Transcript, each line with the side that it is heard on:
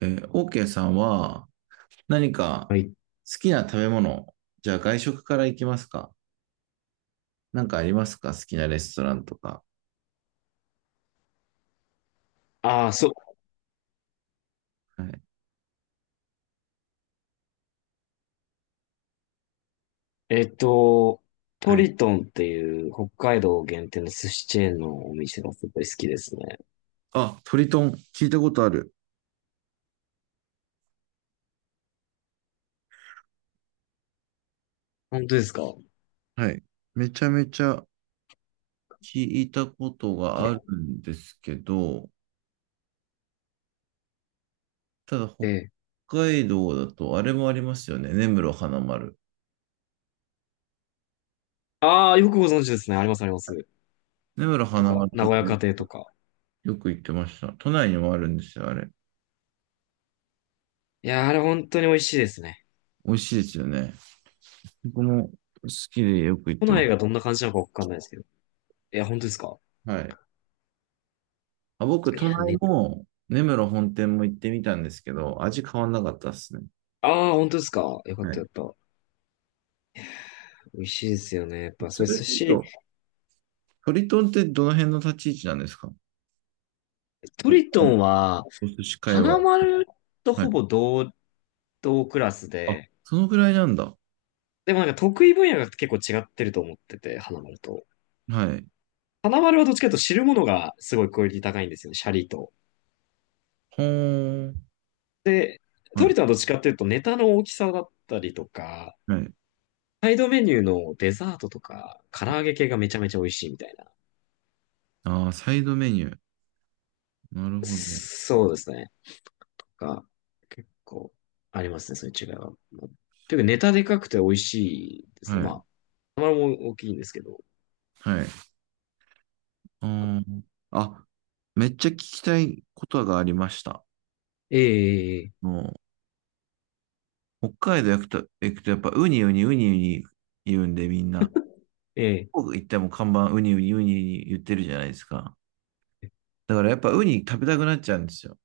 right: OK さんは何か
left: はい。
right: 好きな食べ物、じゃあ外食から行きますか？なんかありますか？好きなレストランとか。
left: ああ、そう。
right: はい。
left: えっと、ト
right: はい。
left: リトンっていう北海道限定の寿司チェーンのお店がすごい好きですね。
right: あ、トリトン聞いたことある。
left: 本当ですかね。
right: はい。めちゃめちゃ聞いたことがあるんですけど、ただ
left: え
right: 北
left: え。
right: 海道だとあれもありますよね。根室花丸。
left: ああ、よくご存知ですね。あります、あります。
right: 根室花
left: とか、
right: 丸
left: 名
right: と
left: 古
right: か
left: 屋家庭とか。
right: よく行ってました。都内にもあるんですよ、あれ。
left: いやー、あれ本当に美味しいですね。
right: 美味しいですよね。僕も好きでよく行っ
left: 都
right: てます。
left: 内がどんな感じなのかわかんないですけど。いや、本当ですか。
right: はい。あ、僕、
left: い
right: 都
left: や
right: 内
left: ね。
right: も根室本店も行ってみたんですけど、味変わんなかったですね。
left: ああ、本当ですか。よかっ
right: は
left: た、
right: い。
left: よかった。美味しいですよね。やっぱ、そ
right: そ
left: れ
right: れで
left: 寿
right: 言う
left: 司、
right: と、トリトンってどの辺の立ち位置なんですか？
left: トリ
right: お
left: トンは、
right: お寿司界隈。
left: 花丸と
right: は
left: ほ
right: い。
left: ぼ同等クラス
right: あ、
left: で、
right: そのぐらいなんだ。
left: でもなんか得意分野が結構違ってると思ってて、花丸と。
right: はい。
left: 花丸はどっちかというと知るものがすごいクオリティ高いんですよね、シャリと。
right: ほーん。
left: で、
right: は
left: ト
right: い。
left: リトはどっちかというとネタの大きさだったりとか、
right: はい。
left: サイドメニューのデザートとか、唐揚げ系がめちゃめちゃ美味しいみたいな。
right: ああ、サイドメニュー。なるほど。
left: そうですね。が、結構ありますね、そういう違いは。まあというかネタでかくて美味しいで
right: は
left: すね。ま
right: い。
left: あ、花丸も大きいんですけど。
right: はい。あーあ、めっちゃ聞きたいことがありました。
left: ええ、
right: もう、北海道行くとやっぱウニウニウニウニ言うんでみんな。
left: ええ、
right: 僕行っても看板ウニウニウニ言ってるじゃないですか。だからやっぱウニ食べたくなっちゃうんですよ。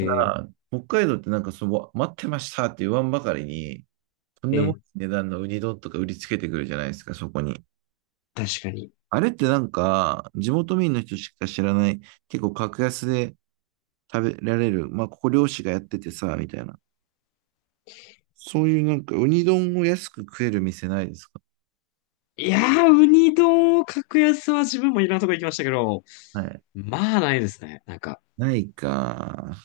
right: た
left: え、
right: だ、北海道ってなんかその、待ってましたって言わんばかりに、とんでもない
left: ええ、
right: 値段のウニ丼とか売りつけてくるじゃないですか、そこに。
left: 確かに。
right: あれってなんか、地元民の人しか知らない、結構格安で食べられる、まあここ漁師がやっててさ、みたいな。そういうなんかウニ丼を安く食える店ないですか？
left: いやー、ウニ丼を格安は自分もいろんなとこ行きましたけど、
right: はい。
left: まあないですね。なんか、
right: ないか。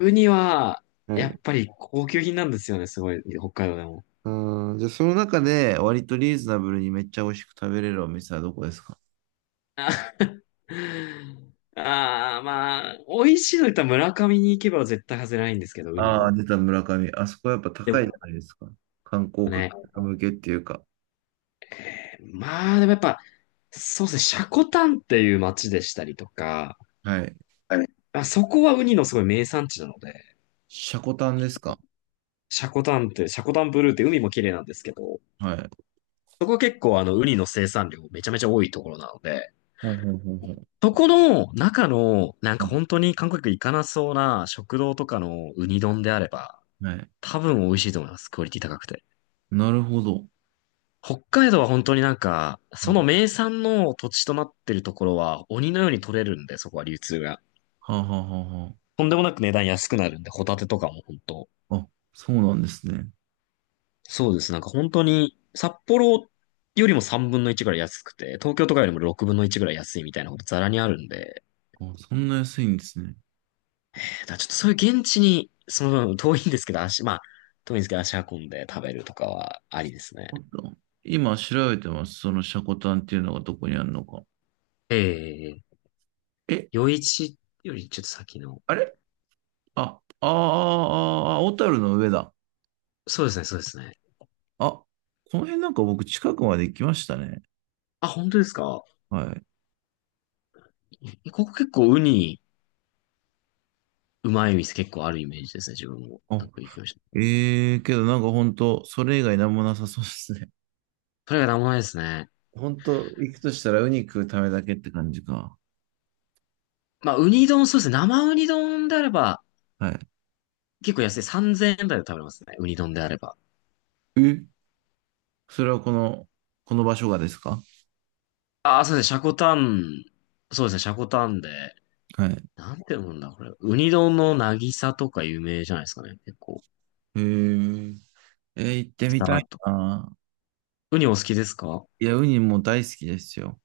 left: ウニは、
right: は
left: や
right: い。
left: っぱり高級品なんですよね、すごい、北海道でも。
right: うん、じゃあその中で割とリーズナブルにめっちゃ美味しく食べれるお店はどこですか？
left: あ あー、まあ、美味しいの言ったら村上に行けば絶対外れないんですけど、ウニ
right: ああ
left: の。
right: ー、出た村上。あそこやっぱ
left: で
right: 高いじ
left: も
right: ゃないですか。観光
left: ね、
right: 客向けっていうか。
left: まあでもやっぱ、そうですね、積丹っていう町でしたりとか、
right: はい。
left: はい。あ、そこはウニのすごい名産地なので、
right: シャコタンですか？
left: 積丹って、積丹ブルーって海も綺麗なんですけど、
right: はい。
left: そこ結構ウニの生産量めちゃめちゃ多いところなので、
right: ほうほうほうほう。
left: そこの中の、なん
right: は
left: か
right: い。
left: 本当に韓国行かなそうな食堂とかのウニ丼であれば、
right: はい。
left: 多分美味しいと思います。クオリティ高くて。
right: なるほど。
left: 北海道は本当になんか、そ
right: は
left: の
right: い。
left: 名産の土地となってるところは鬼のように取れるんで、そこは流通が。
right: はあ、はあはあは
left: とんでもなく値段安くなるんで、ホタテとかも本当。
right: あ。あ、そうなんですね。
left: そうです。なんか本当に、札幌よりも3分の1ぐらい安くて、東京とかよりも6分の1ぐらい安いみたいなことザラにあるんで、
right: あ、そんな安いんですね。
left: だからちょっとそういう現地に、その、遠いんですけど、足、まあ、遠いんですけど、足運んで食べるとかはありですね。
right: あった。今調べてます。そのシャコタンっていうのがどこにあるのか。
left: ええ。
right: え、
left: 夜市よりちょっと先の。
right: あれ、あ、あーあー、あーあー、小樽の上だ。
left: そうですね、そうですね。
right: あ、この辺なんか僕近くまで行きましたね。
left: あ、本当ですか。
right: はい。
left: ここ結構ウニ、うまい店結構あるイメージですね、自分も。
right: あ、
left: なんか行きました。
right: ええけどなんか本当それ以外なんもなさそうですね。
left: それが生前ですね。
right: 本当行くとしたらウニ食うためだけって感じか。
left: まあ、ウニ丼、そうですね。生ウニ丼であれば、
right: は
left: 結構安い。3000円台で食べれますね。ウニ丼であれば。
right: い。え、それはこの場所がですか？
left: ああ、そうですね。シャコタン、そうですね。シャコタンで、
right: はい。
left: なんて読むんだ、これ。ウニ丼の渚とか有名じゃないですかね。結構。
right: えー、行ってみた
left: 渚
right: い
left: とか。
right: な。
left: ウニお好きですか。
right: いや、ウニも大好きですよ。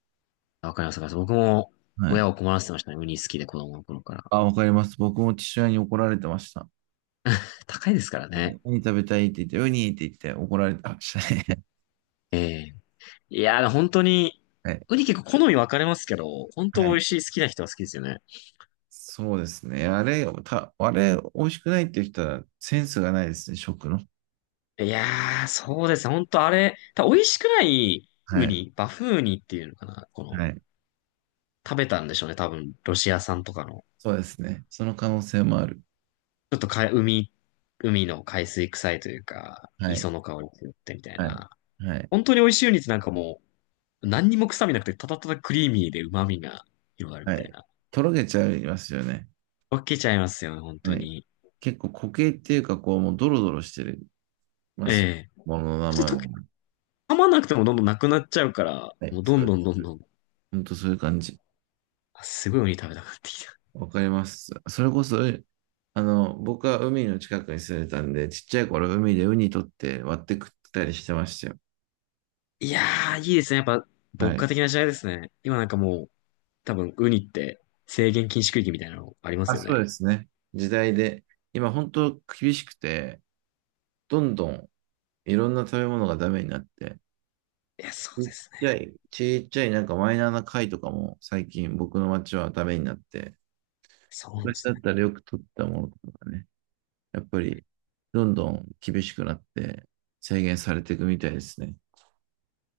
left: あ、わかります、わかります。僕も
right: は
left: 親
right: い。
left: を困らせてましたね。ウニ好きで子供の頃から。
right: あ、わかります。僕も父親に怒られてました。は
left: 高いですから
right: い。
left: ね。
right: ウニ食べたいって言って、ウニって言って怒られてましたね。
left: ええ。いやー、本当に、
right: はい。
left: ウニ結構好み分かれますけど、本当
right: は
left: 美
right: い。
left: 味しい、好きな人は好きですよね。
right: そうですね。あれ、た、あれ、美味しくないっていう人はセンスがないですね、食の。
left: いやー、そうですね本当あれ、多分美味しくない
right: は
left: ウ
right: い。
left: ニ、バフウニっていうのかな。この、
right: はい。
left: 食べたんでしょうね。多分、ロシア産とかの。
right: そうですね。その可能性もある。
left: ちょっとか、海の海水臭いというか、
right: は
left: 磯
right: い。
left: の香りが強くてみたい
right: はい。
left: な。
right: はい。
left: 本当に美味しいウニってなんかもう、何にも臭みなくて、ただただクリーミーで旨味が広がるみ
right: は
left: たい
right: い。
left: な。
right: とろけちゃいますよね。
left: 分けちゃいますよね、本
right: は
left: 当
right: い。
left: に。
right: 結構固形っていうか、こう、もうドロドロしてますよ。
left: ええ。
right: ものの名
left: 普通に
right: 前
left: 溶け、
right: が。
left: 噛まなくてもどんどんなくなっちゃうから、
right: はい。
left: もうど
right: そ
left: ん
right: う
left: どんどん
right: です。
left: どん、
right: 本当そういう感じ。
left: あすごいウニ食べたくなってきた。
right: わかります。それこそ、あの、僕は海の近くに住んでたんで、ちっちゃい頃海でウニ取って割って食ったりしてましたよ。
left: いやー、いいですね。やっぱ、牧
right: はい。
left: 歌的な時代ですね。今なんかもう、多分、ウニって制限禁止区域みたいなのありま
right: あ、
left: すよ
right: そう
left: ね。
right: ですね。時代で、今本当厳しくて、どんどんいろんな食べ物がダメになって、
left: いや、そ
right: ち
left: う
right: っ
left: です
right: ちゃ
left: ね。
right: い、ちっちゃいなんかマイナーな貝とかも最近僕の町はダメになって、
left: そうなんで
right: 昔
left: す
right: だっ
left: ね。
right: たらよく取ったものとかがね、やっぱりどんどん厳しくなって制限されていくみたいですね。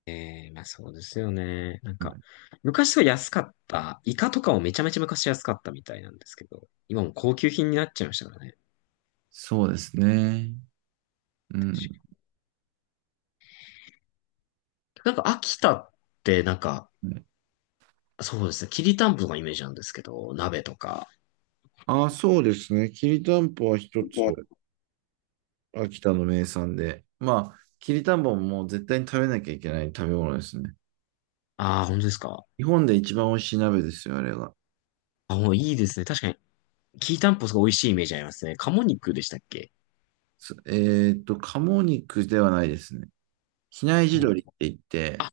left: ええ。まあそうですよね。なん
right: は
left: か、
right: い、
left: 昔は安かった。イカとかもめちゃめちゃ昔安かったみたいなんですけど、今もう高級品になっちゃいましたからね。
right: そうですね。う
left: 確
right: ん。
left: かになんか秋田ってなんか、
right: ね。
left: そうですね。きりたんぽのイメージなんですけど、鍋とか。
right: あ、そうですね。きりたんぽは一つ。
left: もう。
right: 秋田の名産で。まあ、きりたんぽももう絶対に食べなきゃいけない食べ物ですね。
left: ああ、本当ですか。
right: 日本で一番美味しい鍋ですよ、あれが。
left: あ、もういいですね。確かに、きりたんぽすごい美味しいイメージありますね。鴨肉でしたっけ。
right: すえーっと、鴨肉ではないですね。比内地
left: そ
right: 鶏って
left: う。
right: 言って、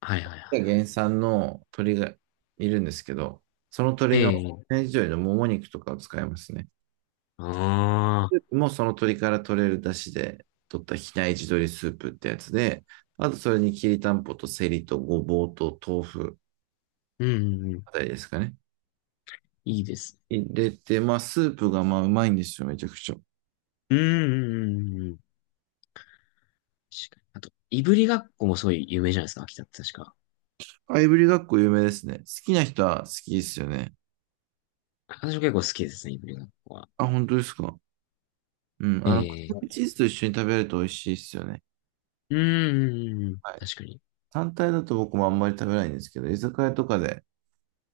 left: はいはいは
right: 原産の鶏がいるんですけど、その鶏の、
left: い。ええ。
right: 比内地鶏のもも肉とかを使いますね。
left: あ
right: ス
left: あ、
right: ープもその鶏から取れる出汁で取った比内地鶏スープってやつで、あとそれにきりたんぽとセリとごぼうと豆腐
left: うん、うんうん、
right: あたりですかね。
left: いいです。
right: 入れて、まあ、スープがまあ、うまいんですよ、めちゃくちゃ。
left: うん、うん、うんうん。確かに。あと、いぶりがっこもすごい有名じゃないですか、秋田って確か。
right: あ、いぶりがっこ有名ですね。好きな人は好きですよね。
left: 私も結構好きですね、いぶりがっこは。
right: あ、本当ですか。うん、あの、ク
left: え
right: リーム
left: え。
right: チーズと一緒に食べると美味しいですよね。
left: うーん。
right: はい。
left: 確かに。
right: 単体だと僕もあんまり食べないんですけど、居酒屋とかで、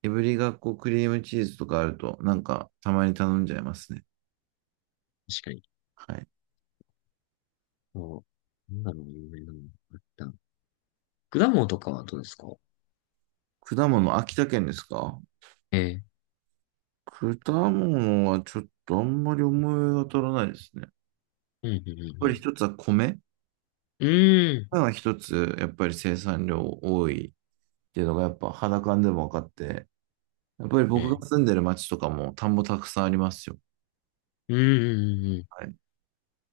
right: いぶりがっこクリームチーズとかあると、なんか、たまに頼んじゃいますね。
left: 確かに。
right: はい。
left: そう。なんだろう、有名なの。あった。果物とかはどうですか。
right: 果物、秋田県ですか？
left: ええ。
right: 果物はちょっとあんまり思い当たらないですね。やっ
left: うん、う
right: ぱり
left: ん、
right: 一つは米。
left: うん、うん。う
right: 米
left: ー
right: は一つ、やっぱり生産量多いっていうのがやっぱ肌感でも分かって、やっぱり僕が
left: ん。ええ。
right: 住んでる町とかも田んぼたくさんありますよ。
left: うん、うん、うん。うん。
right: はい。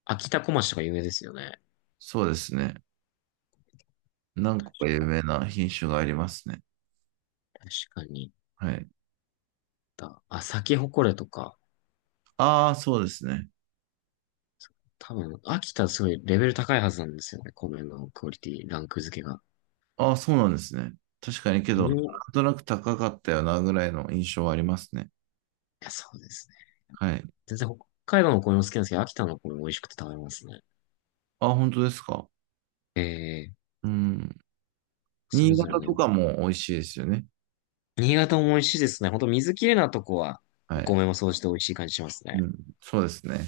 left: 秋田小町とか有名ですよね。
right: そうですね。何
left: 確
right: 個か有
left: か
right: 名な品種がありますね。
left: 確かに。
right: はい。
left: だあ、咲き誇れとか。
right: ああ、そうですね。
left: 多分、秋田すごいレベル高いはずなんですよね。米のクオリティ、ランク付けが。
right: ああ、そうなんですね。確かにけ
left: うん。
right: ど、
left: い
right: なんとなく高かったよなぐらいの印象はありますね。
left: や、そうですね。
right: はい。
left: 全然北海道のお米も好きなんですけど、秋田のお米も美味しくて食べますね。
right: ああ、本当ですか。
left: ええ、
right: うん。
left: それ
right: 新
left: ぞれ
right: 潟
left: の
right: と
left: よ。
right: かも美味しいですよね。
left: 新潟も美味しいですね。ほんと水きれいなとこは、
right: は
left: お
right: い。
left: 米もそうして美味しい感じしますね。
right: うん。そうですね。